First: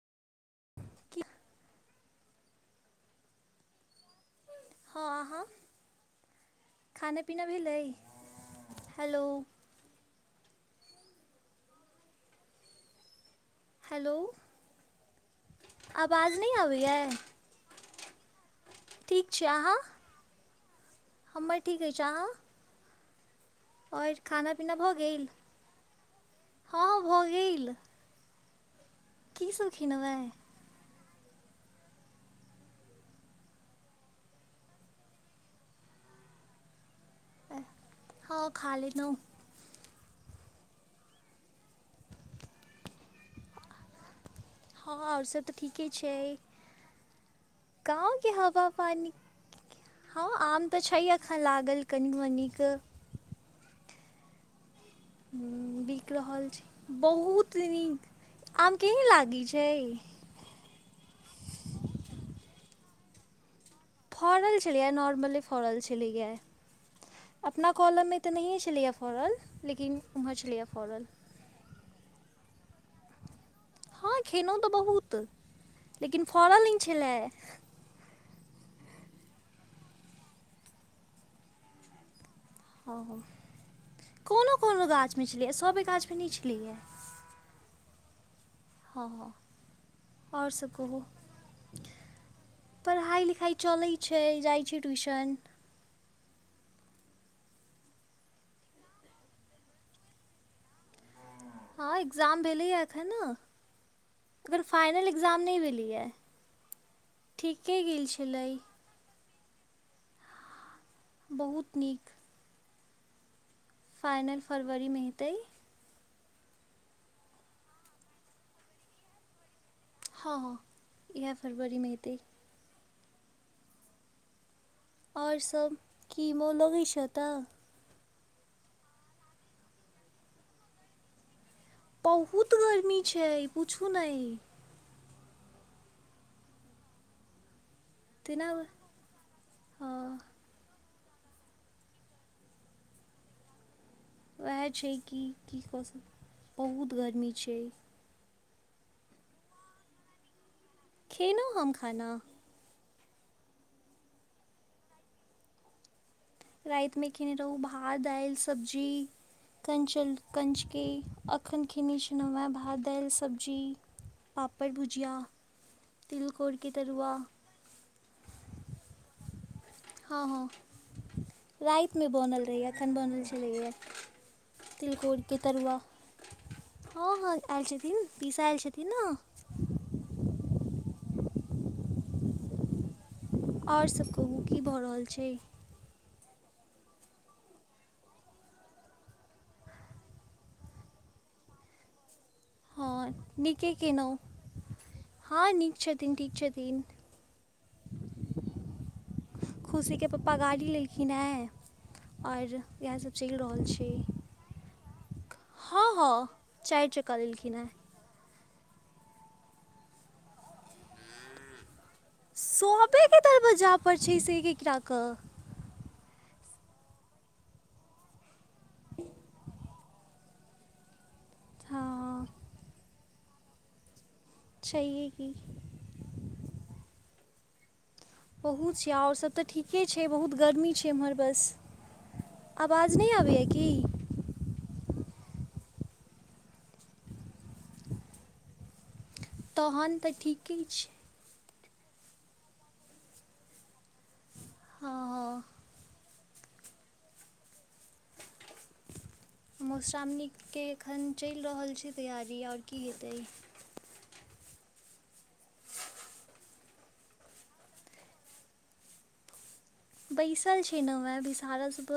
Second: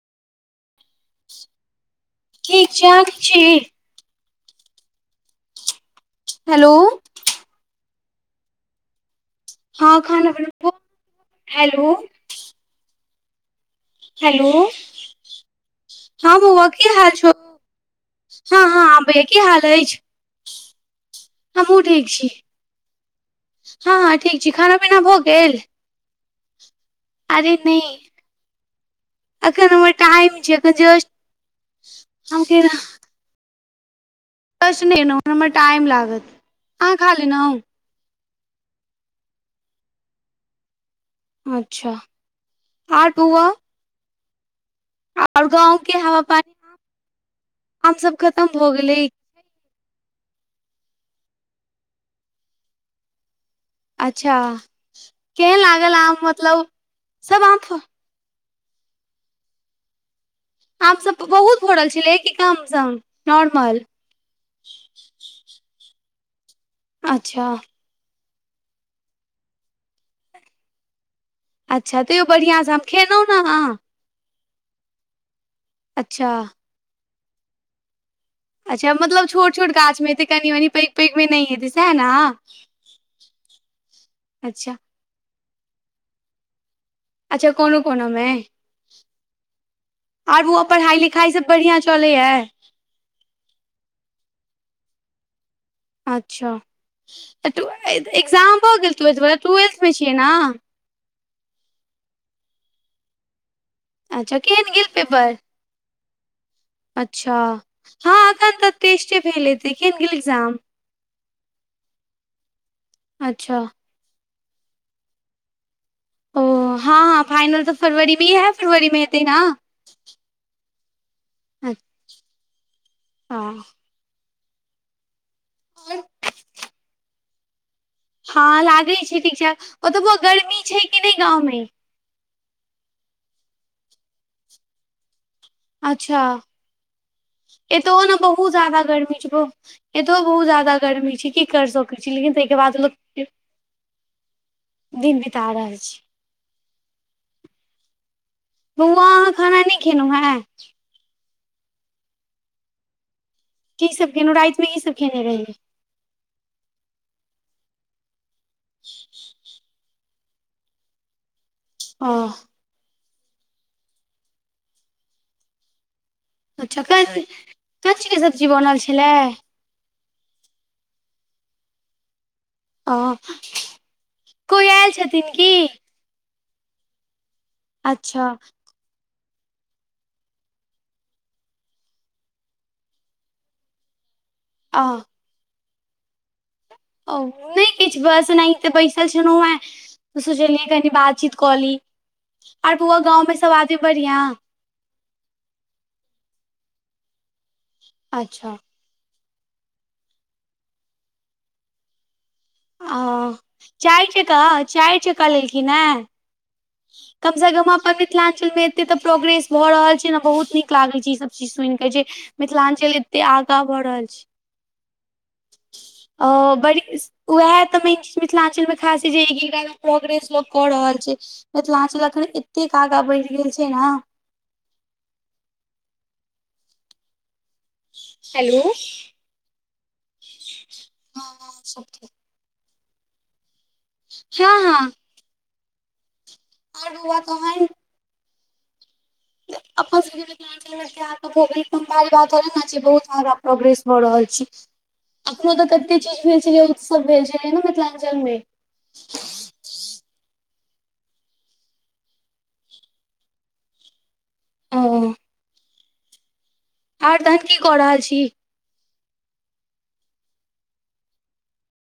की ठिक छै आहा ठिक छी हँ अहाँ हेलो खाना पीना भेलै हैलो हँ [unintelligible] भ हेलो हेलो हलो आवाज हँ नहि बौआ की आबैए हाल छउ हँ हँ आबै ठीक की हाल आइछ हम्मर ठीक अइछ छी और खाना पीना भऽ गेल हँ भऽ अरे गैल नहि एखन हमर खेलहुँ टाइम हेँ छय एखन जस्ट [inaudible] कच नहि एलहुँ हमरा टाइम लागत अहाँ खा लेनहुँ [unintelligible] हँ खाली नय अच्छा आर तु आर हँ ओर सब तऽ गाँव ठीके के हवा छै पानी आम सब गाँव के खतम हवा भऽ गेलै पानी हँ आम तऽ छय अखन लागल कनि मनीक अच्छा केहन ही लागल बिक आम रहल मतलब छय सब बहुत आम नीक आम केहन लागैअ छै आब सब बहुत भरल छलय कि कम सम नॉर्मल फरल चलिए नॉारमली फरल चइल जाए अच्छा कोलममे तऽ नहियए छलैएा फड़ल लेकिन ओम्हर छलैए फड़ल अच्छा ते ओ बढियासँ खेलउ ना हा हँ खेलहुँ तऽ बहुत लेकिन अच्छा फड़ल नय छलए अच्छा मतलब छोट छोट गाछ में हेतै कनि मनी पैघ पैघमे नहि हेतै सएह ने हँ कोनो अच्छा कोनो गाछमे छलैए सभ गाछमे नहि छलैए अच्छा कोनो कोनो में हँ हँ आर आओर बौआ सभ पढ़ाई कहू लिखाई सब बढ़ियां चलै है पढ़ाइ लिखाइ चलै छै जाइत छै ट्यूशन अच्छा तऽ ए एक्जाम भऽ गेल ट्वेल्थ वला ट्वेल्थ में छियै ने हँ एग्जाम भेलैया एखन ने अच्छा अकर केहन गेल फाइनल पेपर एग्जाम नहि भेलैया अच्छा ठीके गेल हँ छलय एखन तऽ टेस्टे भेल हेतय केहन‌ गेल इग्जाम बहुत नीक अच्छा फाइनल फरवरी में हेतइ ओ हँ हँ फाइनल तऽ फरवरीमे ही इहै फरवरी में हेतै ने हँ हँ इहै फरवरी मे हेतै हँ आओर सभ की मोन लगैत छै एतऽ हँ लागैत छय ठीक ठाक ओतबो गर्मी छै कि नहि गांवमे बहुत गर्मी छै पूछू नइ अच्छा एतहो नऽ तेना बहुत ज्यादा गर्मी छै बहुत हँ एतहो बहुत ज्यादा गर्मी छै की कर सकैत छी लेकिन तहिके बाद लोक के उएह छय कि की रहल कऽ छै सकै बहुत गर्मी छै बौआ आहाँ खाना नहि खेलहुँ हैं खेलहुँ हम खाना की सभ खेलूं रातिमे कि सभ खेयने रहि राति में खेने रहू भात दालि सब्जी कंचन कंचके अखन खेने ओ छी न व‌एह भात दालि सब्जी पापड़ भुजिया तिलकोरके अच्छा का तरुआ चिज‌ कथि केँ सब्जी बनल छलै हँ हँ राति में बनल रहैया एखन ओ बनल छलै यऽ कोइ आयल तिलकोर छथिन केँ की तरुआ हँ हँ आयल छथिन अच्छा पीसा आयल छथिन नऽ आओर सब कहु अ जी औ नइ किछु बस ओनाहिते बैसल छी न व‌एह सोचलियै कनी बातचीत कली आर बुआ हँ गाँव में सब नीके आदमी केलहुँ बढ़ियां हँ नीक छथिन ठीक छथिन अच्छा खुशीके पप्पा गाड़ी लेलखिन हैं और ओ चाइर चक्का चारि चक्का लेलखिन हँ हैं हँ चारि चक्का कम सँ लेलखिन हेँ कम अपन मिथिलांचल मे एते प्रोग्रेस भ रहल छै ने बहुत नीक लागय छै ई सब चीज सुनि कऽ जे मिथिलांचल सबेके एते आगाँ दरवजा भऽ पड़ रहल छै से एक एक टा कय ओ बड़ी स ओएह तऽ मेन ची मिथिलांचल में खास छै जे एक आध गो प्रोग्रेस लोक कऽ रहल छय मिथिलांचल अखन हँ एतेक आगा बढ़ि गेल छै न चाए की हेलो बहुत छै आओर सब तऽ ठीके छै बहुत गर्मी छै एम्हर बस हँ सब ठीक आवाज नइ आबैए की हँ हँ अरुआ तहनि तहन अपन तऽ सबके जे ठीके छै बात थोड़े ने छय बहुत सारा प्रोग्रेस भऽ रहल छी हँ हँ अखनो तय कते चीज भेल छलै उत्सव भेल छलै ने मिथिलांचल मे मधु श्रावणी के एखन चेल रहल छै तैयारी आओर की हेतै ओ आओर तहन की कऽ रहल छी बैसल छी नऽ वैह विसारा सब पर